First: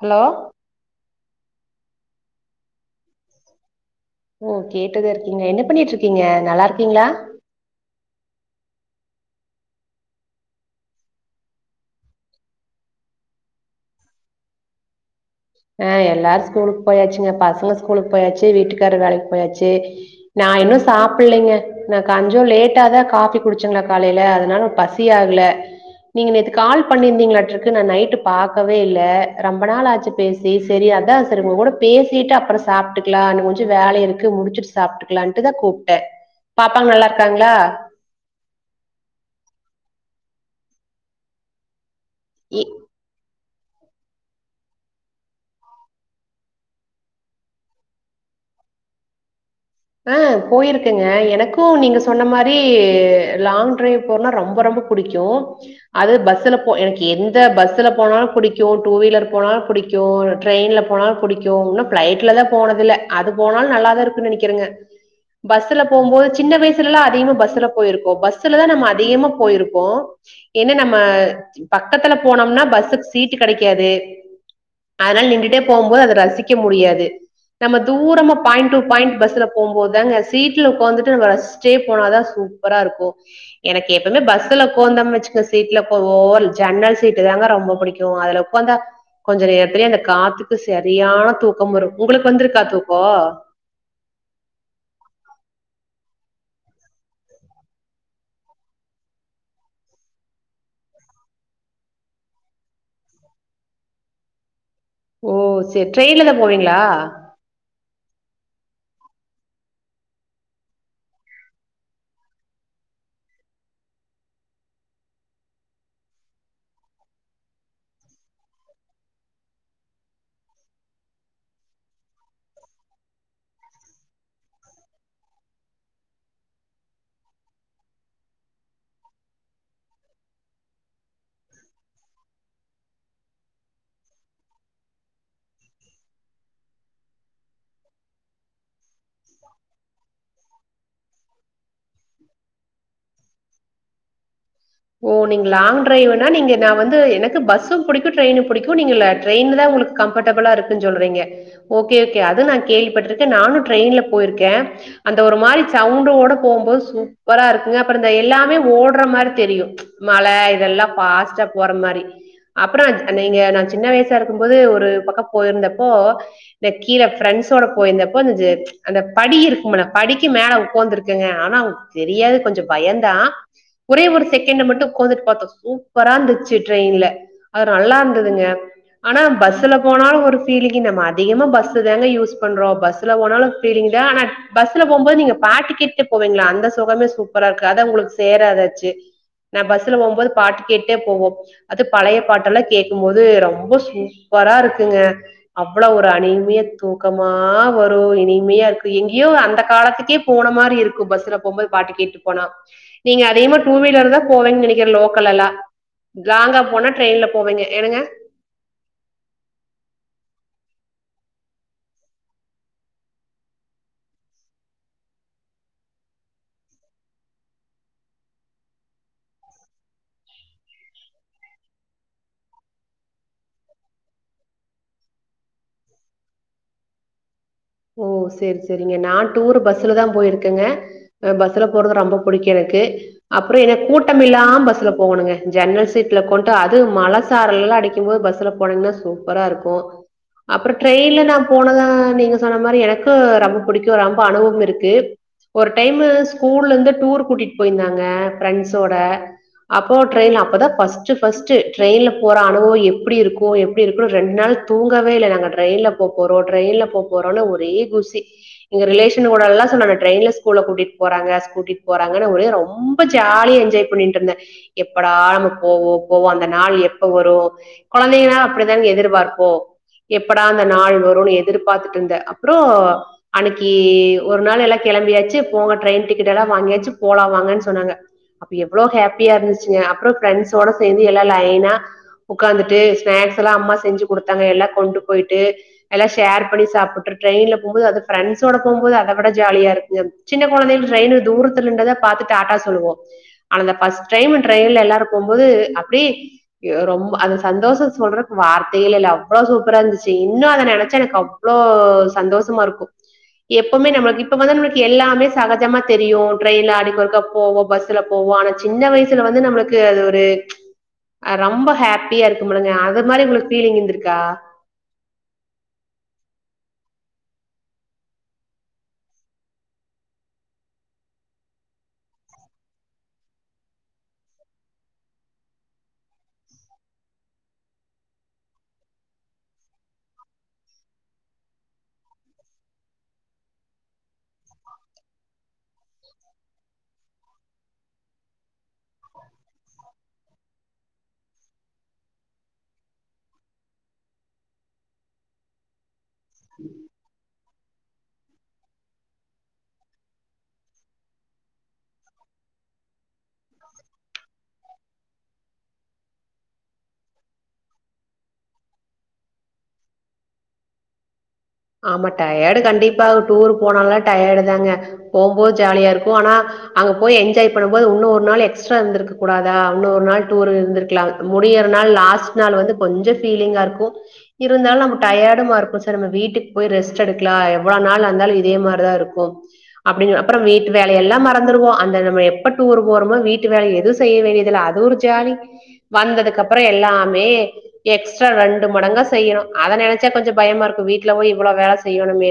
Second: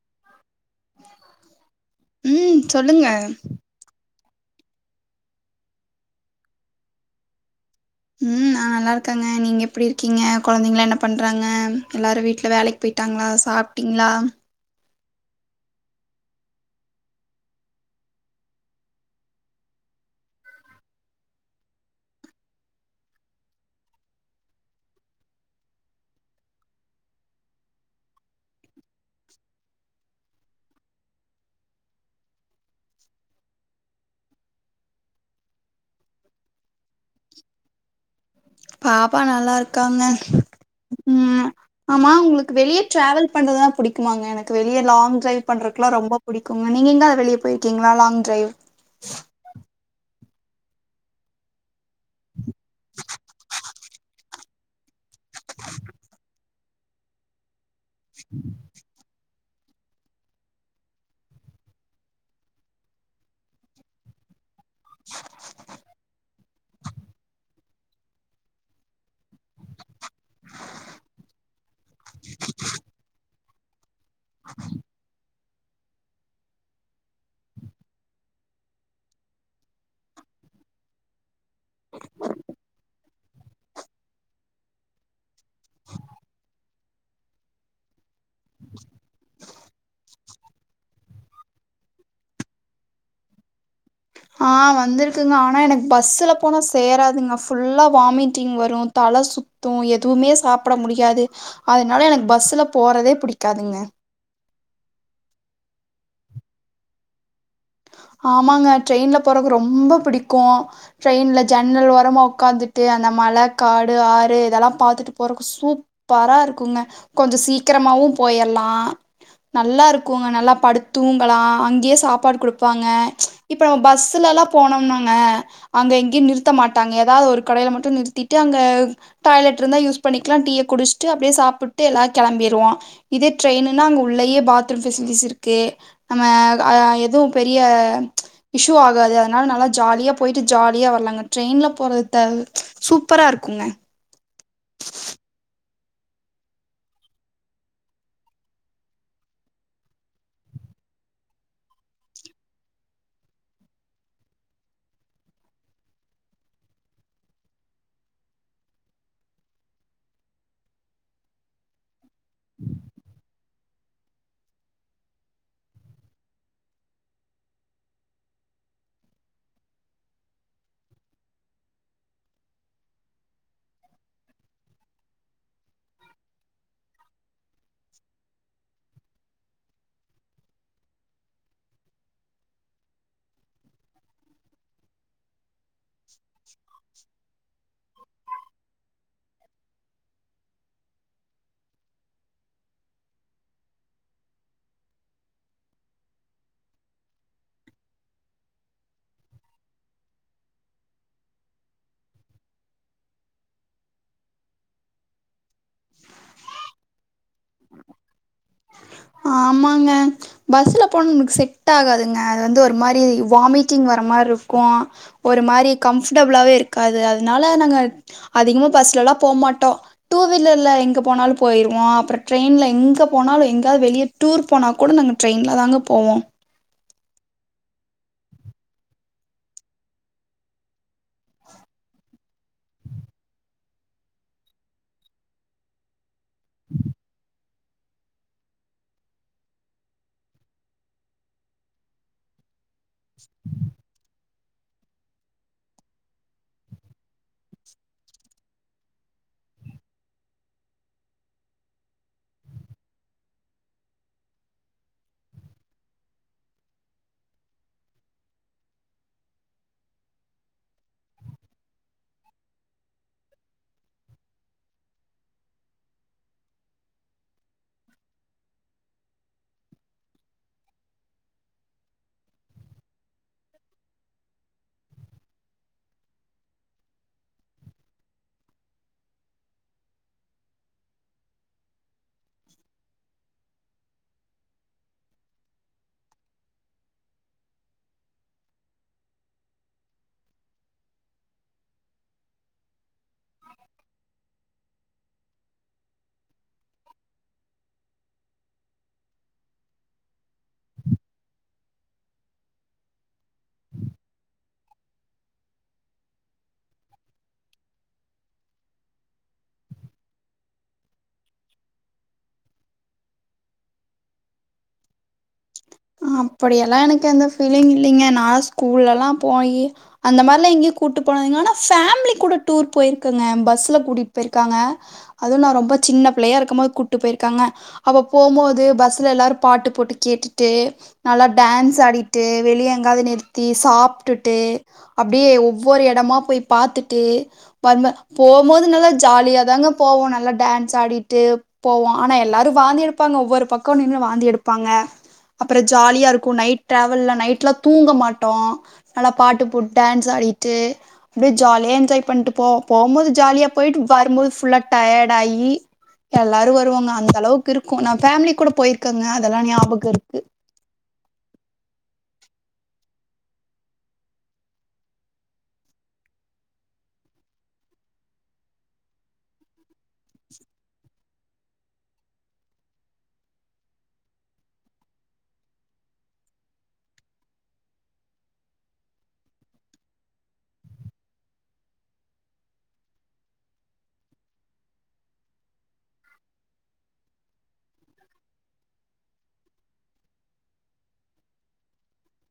hello ம் சொல்லுங்க ஓ கேட்டுதா இருக்கீங்க என்ன பண்ணிட்டு இருக்கீங்க நல்லா இருக்கீங்களா ம் நான் நல்லா இருக்கேங்க நீங்க எப்டி இருக்கீங்க கொழந்தைங்களா என்ன பண்றாங்க எல்லாரும் வீட்ல வேலைக்கு போயிட்டாங்களா சாப்டிங்ளா ஆ எல்லாரும் ஸ்கூலுக்கு போயாச்சுங்க பசங்க ஸ்கூலுக்கு போயாச்சி வீட்டுக்காரு வேலைக்கு போயாச்சி நா இன்னும் சாப்பில்லைங்க நான் கஞ்சோம் லேட்டாதான் காஃபி குடிச்சங்க காலையில அதனால பசி ஆகல நீங்க நேத்து கால் பண்ணிருந்தீங்களாட்டு இருக்கு நான் நைட்டு பாக்கவே இல்ல ரொம்ப நாள் ஆச்சி பேசி செரி அதான் செரி உங்க கூட பேசிட்டு அப்புறம் சாப்பட்டுக்கலானு கொஞ்சம் வேல இருக்கு முடிச்சிட்டு சாப்பிட்டுக்கலான்ட்டுதா கூப்டேன் பாப்பாங்க நல்லா இருக்காங்களா பாப்பா நல்லா இருக்காங்க ம் ஆமா உங்களுக்கு இ வெளிய ட்ராவல் பண்றதுலா பிடிக்குமாங்க எனக்கு வெளியே லாங் டிரைவ் பண்றக்குல்லாம் ரொம்ப பிடிக்குங்க நீங்க எங்கா வெளியே போயிருக்கீங்களா லாங் டிரைவ் ஆ போயிருக்கங்க எனக்கும் நீங்க சொன்ன மாரி லாங் டிரைவ் போறனா ரொம்ப ரொம்ப புடிக்கும் அது பஸ்ல கும் எனக்கு எந்த பஸ்ல போனா புடிக்கும் டூ வீலர் போனாலும் புடிக்கும் ட்ரெயின்ல போனாலும் புடிக்கும் இன்னும் பிளைட்ல தான் போனதில்ல அது போனாலும் நல்லாதான் இருக்குன்னு நெனைக்கிறங்க பஸ்ல போகும்போது சின்ன வயசுலல்லாம் அதிகமா பஸ்ல போயிருக்கோ பஸ்ல தான் நம்ம அதிகமா போயிருப்போம் என்ன நம்ம பக்கத்துல போனோம்னா பஸ்ஸுக்கு சீட் டு கெடைக்காது சரி அதனால நின்டுட்டே போகும்போது அத ரசிக்க முடியாது நம்ம தூரமா பாயிண்ட் டூ பாயிண்ட் பஸ்ல போம்போதுதாங்க சீட்ல உக்காந்துட்டு ரசிஸ்டே போனாதான் சூப்பரா இருக்கும் எனக்கு எப்பவுமே பஸ்ல உக்கோந்தம் வச்சி சீட்ல போவோல் ஜன்னல் சீட்டு தாங்க ரொம்ப புடிக் கும் அதுல உக்காந்தா கொஞ்சம் நேரத்தலே அந்த காத்து க்கு செரியான தூக்கம் வரும் உங்களுக்கு வந்துருக்கா தூக்கம் ஆ வந்துருக்குங்க ஆனா எனக்கு பஸ்ல போனா சேராதுங்க ஃபுல்லா வாமிட்டிங் வரும் தல சுத்தும் எதுவுமே சாப்பட முடியாது அதனால எனக்கு பஸ்ல போறதே படிக்காதுங்க ஓ செரி ட்ரெயின்லதான் போவீங்களா ஆமாங்க ட்ரெயின்ல போறக்கு ரொம்ப பிடிக்கும் ட்ரெயின்ல ஜன்னல் ஓரமா உட்காந்துட்டு அந்த மழை காடு ஆறு இதெல்லாம் பாத்துட்டு போறதுக்கு சூப்பரா இருக்குங்க கொஞ்சம் சீக்கிரமாவும் போயிடலாம் நல்லா இருக்குங்க நல்லா படுத்துங்கலாம் அங்கேயே சாப்பாடு கொடு ப்பாங்க இப்ப பஸ்லல்லாம் போனோம்னாங்க அங்க எங்கேயும் நிறுத்த மாட்டாங்க ஏதாவது ஒரு கடையில மட்டும் நிறுத்திட்டு அங்க டாய்லெட் இருந்தா யூஸ் பண்ணிக்கலாம் டீய குடிச்சுட்டு அப்படியே சாப்பிட்டு எல்லாரும் கிளம்பிடுவோம் இதே ட்ரெயின்ன்னா அங்க உள்ளேயே பாத்ரூம் ஃபெசிலிட்டிஸ் இருக்கு நம்ம எதுவும் பெரிய இஷ்யூ ஆகாது அதனால நல்லா ஜாலியா போயிட்டு ஜாலியா வரலாங்க ட்ரெயின்ல போறது சூப்பரா இருக்குங்க ஓ நீங்க லாங் டிரரைவ்ன்னா நீங்க நான் வந்து எனக்கு பஸ்ஸும் பிடிக்கும் ட்ரெயினும் பிடிக்கும் நீங்க ட்ரெயின்ல தான் உங்களுக்கு கம்ஃபர்டபுளா இருக்குன்னு சொல்றீங்க ஓகே ஓகே அது நான் கேள்விப்பட்டிருக்கேன் நானும் ட்ரெயின்ல போயிருக்கேன் அந்த ஒரு மாதிரி சவுண்டோட போகும் போது சூப்பரா இருக்குங்க அப்புறம் இந்த எல்லாமே ஓடுற மாதிரி தெரியும் மலை இதெல்லாம் பாஸ்ட்டா போற மாதிரி அப்புறம் நீங்க ந சின்ன வயசா இருக்கும் போது ஒரு பக்கம் போயிருந்தப்போ கீழ பிரண்ஸ்ஸோட போயிருந்தப்போ அந்த படி இருக்கு படிக்கு மேல உட்காந்து இருக்குங்க ஆனா தெரியாது கொஞ்சம் பயம்தான் ஒரே ஒரு செகன்ட்மட்டும் சுத்தி பார்த்தோம் சூப்பரா இந்துச்சு ட்ரெயின்ல நல்லா இருந்ததுங்க ஆனா பஸ்ல போனா ஒரு பீலிங்குங்க மதியமும் பஸ்சுல தாங்க யூஸ் பண்றோம் பஸ்சுல போனாலும் பீலிங்குங்க ஆனா பஸ்சுல போகும்போது நீங்க பா தூங்கிட்டு போவீங்களா அந்த சுகமே சூப்பரா இருக்கு அதான் உங்களுக்கு சேராதாச்சு நான் பஸ்ல போகும்போது பாட்டு கேட்டுடே போவோம் அது பழைய பாட்டு எல்லாம் கேட்கும் போது ரொம்ப சூப்பரா இருக்குங்க அவ்வளவு ஒரு அனிமைய தூக்கமா வரும் இனிமையா இருக்கும் எங்கேயோ அந்த காலத்துக்கே போன மாதிரி இருக்கும் பஸ்ல போகும்போது பாட்டு கேட்டு போனா நீங்க அதிகமா டூ வீலர் தான் போவிங்கனு நினைக்கிறேன் லோக்கலல்லா லாங்கா போனா ட்ரெயின்ல போவிங்க என்னங்க ஆமாங்க பஸ்ல போன நமக்கு செட் ஆகாதுங்க அது வந்து ஒரு மாதிரி வாமிட்டிங் வர மாதிரி இருக்கும் ஒரு மாதிரி கம்ஃபர்டபிளாவே இருக்காது அதனால நாங்க அதிகமா பஸ்ல எல்லாம் போகமாட்டோம் டூ வீலர்ல எங்க போனாலும் போயிருவோம் அப்புறம் ட்ரெயின்ல எங்க போனாலும் எங்க வெளியே டூர் போனா கூட நாங்க ட்ரெயின்ல தாங்க போவோம் ஓ செரி செரிங்க நான் டூரு பஸ்லதான் போயிருக்கேங்க பஸ்ல போறது ரொம்ப பிடிக்கும் எனக்கு அப்புறம் எனக்கு கூட்டம் இல்லாம பஸ்ல போகணுங்க ஜன்னல் சீட் கொண்டு அது மழசாரல் நல்லா அடிக்கும் போது பஸ்ல போனீங்கன்னா சூப்பரா இருக்கும் அப்புறம் ட்ரெயின்ல நான் போனதான் நீங்க சொன்ன மாதிரி எனக்கு எனக்கும் ரொம்ப பிடிக்கும் அது அனுபவம் இருக்கு ஒரு டைம் ஸ்கூலந்து டூர் கூட்டிட்டு போயிருந்தாங்க ஃப்ரெண்ட்ஸ் ஓட அப்போ ட்ரெயின்ல அப்போ தான் பர்ஸ்ட் பர்ஸ்ட்டு ட்ரெயின்ல போற அனுபவம் எப்டி இருக்கும் எப்டி இருக்கும் ரெண்டு நாள் தூங்கவே இல்ல நாங்க ட்ரெயின்ல போ போரோம் ட்ரெயின்ல போ போறோம்னு ஒரே குஷி எங்க ரிலேஷன் கூட எல்லாம் சொன்னங்க ட்ரெயின்ல ஸ்கூல்ல கூட்டிட்டு போறாங்க கூட்டிட்டு போறாங்கன்னு ஒரே ரொம்ப ஜாலியா என்ஜாய் பண்ணிட்டு இருந்தேன் எப்படா நம்ம போவோம் போவோம் அந்த நாள் எப்ப வரும் குழந்தைங்க நால அப்படிதானே எதிர்பார்ப்போம் எப்படா அந்த நாள் வரும்னு எதிர்பார்த்து அப்புறம் அன்னைக்கு ஒரு நாள் எல்லாம் கிளம்பியாச்சு போக ட்ரெயின் டிக்கெட் எல்லா வாங்கியாச்சு போலாம் வாங்கன்னு சொன்னாங்க அப்ப எவ்ளோ ஹாப்பியா இருந்துச்சுங்க அப்புறம் பிரண்ட்ஸ்சோட சேர்ந்து எல்லாம் உட்கார்ந்து ஸ்நாக்ஸ் எல்லாம் அம்மா செஞ்சு கொடுத்தாங்க எல்லாம் கொண்டு போய்ட்டு எல்லா ஷேர் பண்ணி சா ட்ரெயின்ல போம் போது அதை விட பிரெண்ட்ஸ்சோட போம் போது அதை விட ஜாலியா இருக்குங்க சின்ன குழந்தைங்க ட்ரெயின்ல தூரத்துல இருந்தத பார்த்துட்டு டாடா சொல்லுவோம் அட இந்த பர்ஸ்ட் ட்ரெயின்ல எல்லாரும் போகும் போது அப்படி ரொம்ப அந்த சந்தோஷம் சொல்றதுக்கு வார்த்த இல்ல சூப்பரா இருந்துச்சு இன்னும் அத நினைக்கும் போது அப்போ சந்தோஷமா இருக்கும் எப்பவுமே நம்மளுக்கு இப்ப வந்து நம்மளுக்கு எல்லாமே சகஜமா தெரியும் ட்ரெயின்ல அடிக்க ஒருக்கா போவோம் பஸ்ல போவோம் ஆனா சின்ன வயசுல வந்து நம்மளுக்கு அது ஒரு ஆஹ ரொம்ப ஹாப்பியா இருக்கும்லங்க அது மாதிரி உங்களுக்கு பீலிங் இருந்திருக்கா அப்படியெல்லாம் எனக்கு எந்த பீலிங் இல்லைங்க நான் ஸ்கூல்ல எல்லாபோயி அந்த மாதிர எல்லா எங்கயேயும் கூட்டு போனதிலங்க ஃபேமிலி கூட டூர் போயிருக்கங்க பஸ்ல கூட்டிட்டு போயிருக்காங்க அதுவுநான் ரொம்ப சின்ன பிள்ளையா இருக்கு போது கூட்டிட்டு போயிருக்காங்க அப்ப போம் போது பஸ்ல எல்லாரும் பாட்டு போட்டு கேட்டுட்டு நல்லா டான்ஸ் ஆடிட்டு வெளியே எங்காவது நிறுத்தி சாப்பிட்டுட்டு அப்படியே ஒவ்வொரு இடமா போய் பார்த்துட்டு வரும் போம் போது நல்லா ஜாலியாக தாங்க போவோம் நல்லா டான்ஸ் ஆடிகிட்டு போவோம் ஆனால் எல்லாரும் வாந்தி எடுப்பாங்க ஒவ்வொரு பக்கம் நின்று வாந்தி எடுப்பாங்க அப்புறம் ஜாலியா இருக்கும் நைட ட்ராவெல்ல நைட்ல தூங்க மாட்டோம் நல்லா பாட்டு போட்டு டான்ஸ் ஆடிட்டு அப்படியே ஜாலியா என்ஜாய் பண்ணிட்டு போவோம் போகும் போது ஜாலியா போயி்ட்டு வரும் போது புல்லா அ டயர்ட் ஆகி எல்லாரும் வருவோங்க அந்த அளவுக்கு இருக்கும் நான்பேமிலி கூட போயிருக்கேங்க அதெல்லாம் ஞாபக கருத்து ஆமா டயர்டு கண்டிப்பா டூர் போனாலாம் டயர்டு தாங்க போகும்போது ஜாலியா இருக்கும் ஆனா அங்க போய் என்ஜாய் பண்ணும்போது இன்னும் ஒரு நாள் எக்ஸ்ட்ரா இருந்திருக்க கூடாதா இன்னும் ஒரு நாள் டூர் இருந்திருக்கலாமுடியிற நாள் லாஸ்ட் நாள் வந்து கொஞ்சம் பிலிங்கா இருக்கும் இருந்தாலும் நம்ம டயர்டுமா இருக்கும் சார் நம்ம வீட்டுக்கு போய் ரெஸ்ட் எடுக்கலாம் எவ்வளவு நாள் இருந்தாலும் இதே மாதிரிதான் இருக்கும் அப்படின்னு அப்புறம் வீட்டு வேலைய எல்லாம் மறந்துருவோம் அந்த நம்ம எப்ப டூர் போறோமோ வீட்டு வேலை எதுவும் செய்ய வேண்டியதில்ல அது ஒரு ஜாலி வந்ததுக்கு அப்புறம் எல்லாமே எக்ஸ்ட்ரா ரெண்டு மடங்கா செய்யணும் அத நினைச்சா கொஞ்சம் பயமா இருக்குவீட்டுல போய் புல்லா அ வேலை செய்யணும்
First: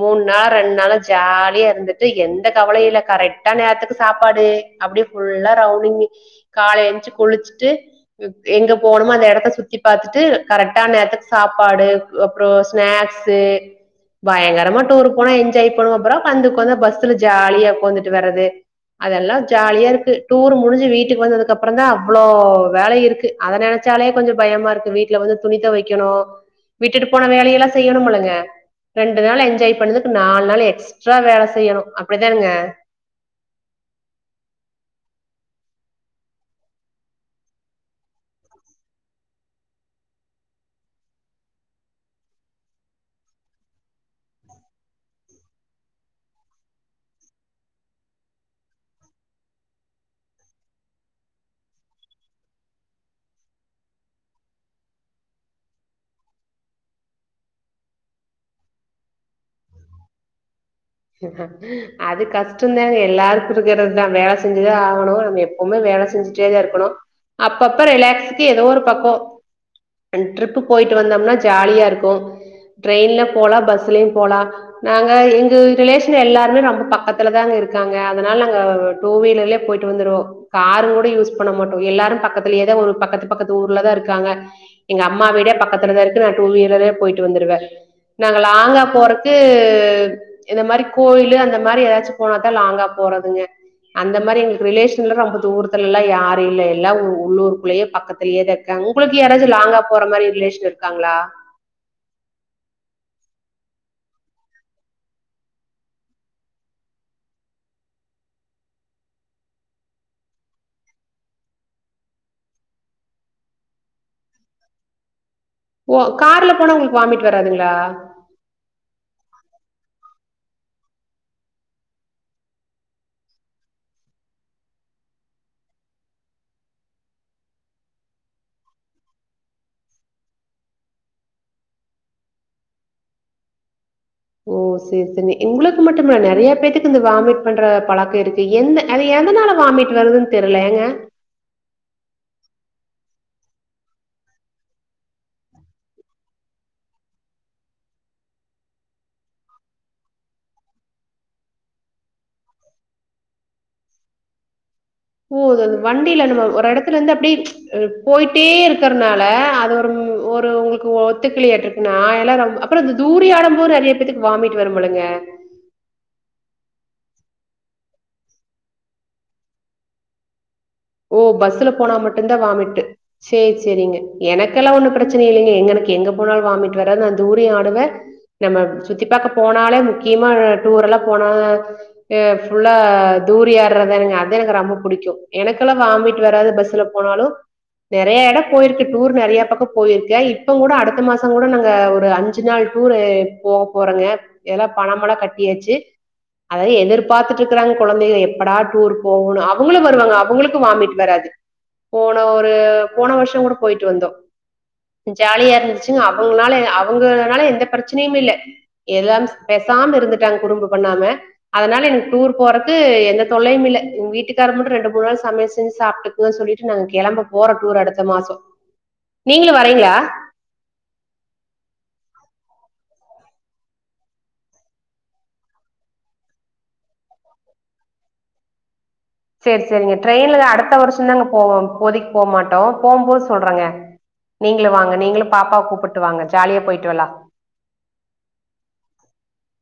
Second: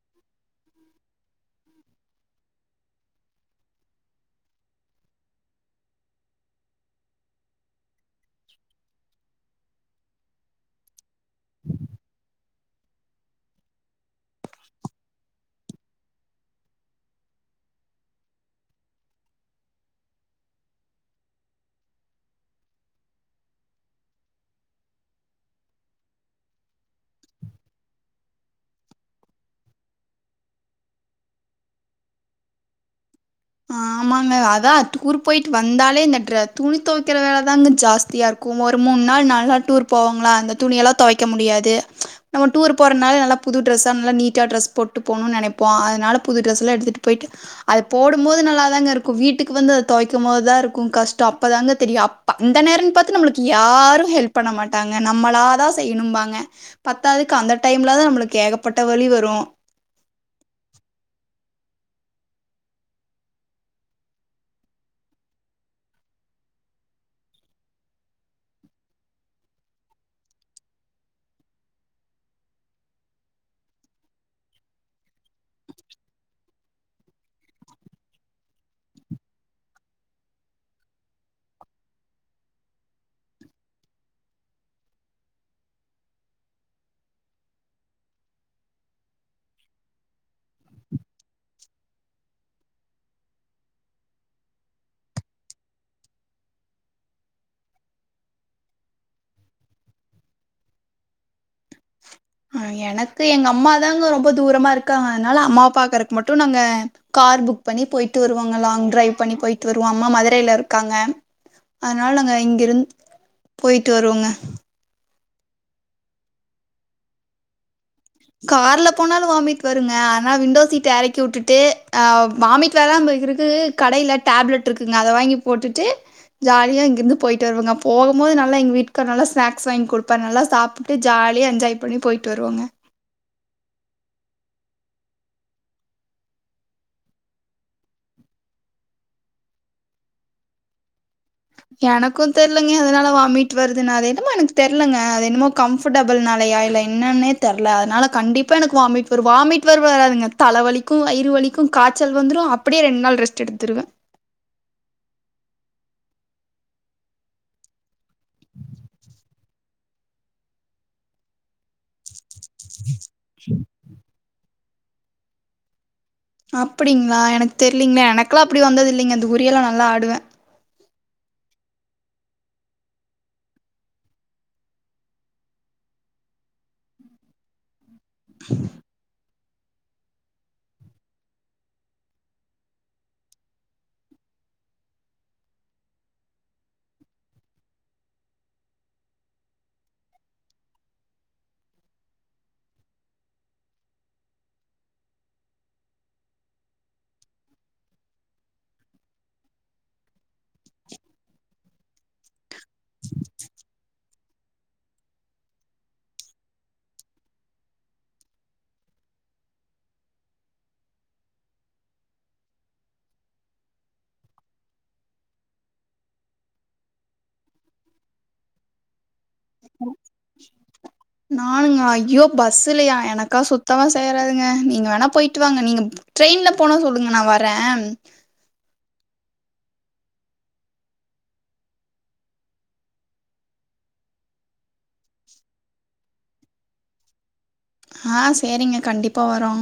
மூணு நா ரெண்டு நாள ஜாலியா இருந்துட்டு எந்த கவல இல்ல கரெக்டா நேரத்துக்கு சாப்பாடு அப்படியே புல்லா ரவுண்டிங் கால எச்சு குளிச்சுட்டு எங்க போகணுமோ அந்த இடத்த சுத்தி பாாரத்துட்டு கரெக்டா நேரத்துக்கு சாப்பாடு அப்புறோ ஸ்நாக்ஸ் து பயங்கரமா டூரு போனா என்ஜாய் பனும அப்புறகந்து உந்த பஸ்ல ஜாலியா உட்காந்துட்டு வர்றது அதெல்லா ஜாலியா இருக்கு டூர் முடிஞ்சு வீட்டுக்கு வந்ததுக்கு அப்புறம் தா அவ்வளோ வேலை இருக்கு அத நினைச்சாலே கொஞ்ச பயமா இருக்கு வீட்டுல வந்து துணி வைக்கணு விட்டுட்டு போன வேலையெல்லா செய்யணுல அ ரெண்டு நாள் என்ஜாய் பண்ணதுக்கு நாலு நாள் எக்ஸ்ட்ரா வேல செய்யணு அப்படித்தானுங்க ஆமாங்க அதா டூர் போயிட்டு வந்தாலே இந்த துணி துவைக்கிற வேலைதான்ங்க ஜாஸ்தியா இருக்கு ஒரு மூண நாள் நல்லா டூர் போவாங்களா அந்த துணியெல்லா துவைக்க முடியாது நம்ம டூர் போறனால நல்லா புது டிரெஸ்ஸா நல்லா நீட்டா டெஸ் போட்டு போணுனு நினைப்போ அதனால புது டாம் எடுத்துட்டு போயிட்டு போட போடபோது நல்லாதாங்க இருக்கு வீட்டுக்கு வந்து அத துவைக்கு போதுதா இருக்குகஷ்டம அப்பதாங்க தெரியு அப்ப அந்த நேரநம்மளுக்கு யாருஹெல்ப் பண்ண மாட்டாங்க நம்மள தா செய்யணுபாங்க பத்தாவதுக்கு அந்த டைம்ல தா நம்மளுக்கு ஏகப்பட்ட வலி வரு அது கஷ்டதா எல்லாருக்கு இருக்கிறது தா வேலை செஞ்சதா ஆகணு நம்ம எப்பவுமே வேலை செஞ்சுட்டே தா இருக்கணு அப்பப்ப ரிலாக்ஸக்கு ஏதோ ஒரு பக்க டரிப் போயிட்டு வந்தோம்னா ஜாலியா இருக்கு ட்ரெயின்ல போலா பஸ்லயும போலா நாங்க எங்க ரிலேஷன் எல்லாருமே ரொம்ப பக்கத்துலதான்ங்க இருக்காங்க அதனால நாங்க டூ வீலரில போயிட்டு வந்துவோ கார கூட யூஸ் பண்ண மாட்டோ எல்லாரு பக்கத்திலயேதா ஒரு பக்கத்து பக்கத்து ஊர்லதான் இருக்காங்க எங்க அம்மா வீடே பக்கத்துலதா இருக்கு நா டூ வீலர்யே போயிட்டு வந்துருவே நாங்க லாங்கா போறக்கு இந்த மாரி கோயிலு அந்த மாரி ஏதாச்சு போனாதா லாங்கா போறதுங்க அந்த மாரி எங்களுக்கு ரிலேஷன்ல ரொம்ப தூரத்துல எல்ல யாரு இல்ல எல்லா உள்ளூருக்குள்ளயே பக்கத்துலயே தக்க உங்களுக்கு யாராச்சு லாங்கா போற மாரி ரிலேஷன் இருக்காங்களா அ எனக்கு எங்க அம்மாதாங்க ரொம்ப தூரமா இருக்காங்க அதனால அம்மாப்பாக்கறக்கு மட்டு நாங்க கார் புக் பண்ணி போயிட்டு வருவோங்க லாங் டைவ் பண்ணி போயிட்டு வருவோ அம்மா மதுரையில இருக்காங்க அதனால நாங்க இங்கிருந்து போயிட்டு வருவோங்க ஓ கார்ல போனா உங்களுக்கு வாமிட் வராதுங்களா கார்ல போனாலு வாமிட் வருங்க ஆனா விண்டோ சீட இறக்கி விட்டுட்டு அ வாமிட் வரமருக்கு கடையில டேப்லெட் இருக்குங்க அத வாங்கி போட்டுட்டு ஜாலியா இங்கிருந்து போயிட்டு வருவங்க போகு போது நல்லா எங்க வீட்டுக்காரரு நல்லா ஸ்நாக்ஸ் வாங்கி கொடுப்பாரு நல்லா சாப்பிட்டு ஜாலியா என்ஜாய் பண்ணி போயிட்டு வருவாங்க ஓ சேரி சேரி உங்களுக்கு மட்டுஇல்ல நெறைய பேத்துக்கு இந்த வாமிட் பண்ற பழக்க இருக்கு எந்த அது எதனால வாமிட் வருதுன்னு தெரியல ஏங்க எனக்கு தெரியலங்க அதனால வாமிட் வருதுன்னா அத என்னமா எனக்கு தெர்லங்க அது என்னமோ கம்ஃபர்டபிள் நாலையா இல்ல என்னன்னே தெர்ல அதனால கண்டிப்பா எனக்கு வாமிட் வரு வாமிட் வருவராதுங்க தலை வலிக்கு வயிற வலிக்கு காய்ச்சல் வந்துடு அப்படியே ரெண்டு நாள் ரெஸ்ட் எடுத்துடுவே ஓ அ வண்டியில நம்ம ஒரு இடத்துல இருந்து அப்படியே போயிட்டே இருக்கறனால அது ஒரு ஒரு உங்களுக்கு ஒத்துக்கிளாட்டு இருக்கு நா [unintelligible] அப்புறோ இந்த தூரி ஆடு போது நெறைய பேத்துக்கு வாமிட் வரும் போலங்க அப்புடிங்களா எனக்கு தெரியலீங்கலே எனக்கெல்லா அப்படி வந்தது இல்லைங்க அந்த தூரி எல்லா நல்லா ஆடுவே ஓ பஸ்ல போனா மட்டுதா வாமிட்டு் சேரி சேரிங்க எனக்கெல்லா ஒண்ணு பிரச்சனை இல்லைங்க எங்க எனக்கு எங்க போனாலு வாமிட் வராது நா தூரியு ஆடுவே நம்ம சுத்தி பாக்க போனாலே முக்கியமா டூர் எல்லாம போனா எ ஃபுல்லா தூரி ஆட்றதங்க அது எனக்கு ரொம்ப பிடிக்கு எனக் வாமிட்வராது பஸ்ல போனாலும நெறைய இட போயிருக்கு டூர் நிறைய பக்கம் போயிருக்க இப்ப கூட அடுத்த மாச கூட நாங்க ஒரு அஞ்சு நாள் டூர் போக போறோங்க இதல்லாம பணமெல்லா கட்டியாச்சு அத எதிர்பார்த்துட்டு இருக்காங்க கொழந்தைங்க எப்படா டூர் போவோனு அவங்களு வருவாங்க அவங்களுக் வாமிட் வராது போன ஒரு போன வருஷம் கூட போயிட்டு வந்தோ ஜாலியா இருந்துச்சுால அவங்கால அவங்கனால எந்த பிரச்சனையும் இல்ல பேசாம இருட்டாங்க குறும்பு பண்ணாம அதனால எனக்கு டூர் போறது எந்த தொல்லையு இல்ல வீட்டுக்கார மட்டு ரெண்டு மூணு நாள் சமையல் செஞ்சு சாப்பிட்டுக்குன்னு சொல்லிட்டு நாங்க கிளம்ப போறோ டூர் அடுத்த மாச நானுங்கள ஐயோ பஸ்லையா எனக் அக்கா சுத்தமா சேராதுங்க நீங்க வேணா போயிட்டு வாங்க நீங்க ட்ரெயின்ல போன சொல்லுங்க நா வர சேரி சேரிங்க ட்ரெயின்ல அடுத்த வருஷதாங்க போவோ இப்போதைக்கு போமாட்டோ போபோது சொல்றங்க நீங்களு வாங்க நீங்களு பாப்பாவ கூப்பிட்டு வாங்க ஜாலியா போயிட்டு வரலா ஆ சேரிங்க கண்டிப்பா வரோ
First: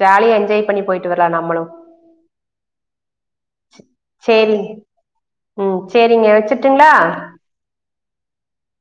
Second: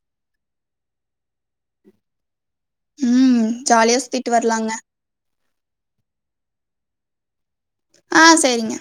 ஜாலியா என்ஜாய் பண்ணி போயிட்டு வரலா நம்மளு ம் ஜாலியா சுத்திட்டு சேரி வரலாங்க ம் சேரிங்க வச்சு டுங்களா ஆ சேரிங்க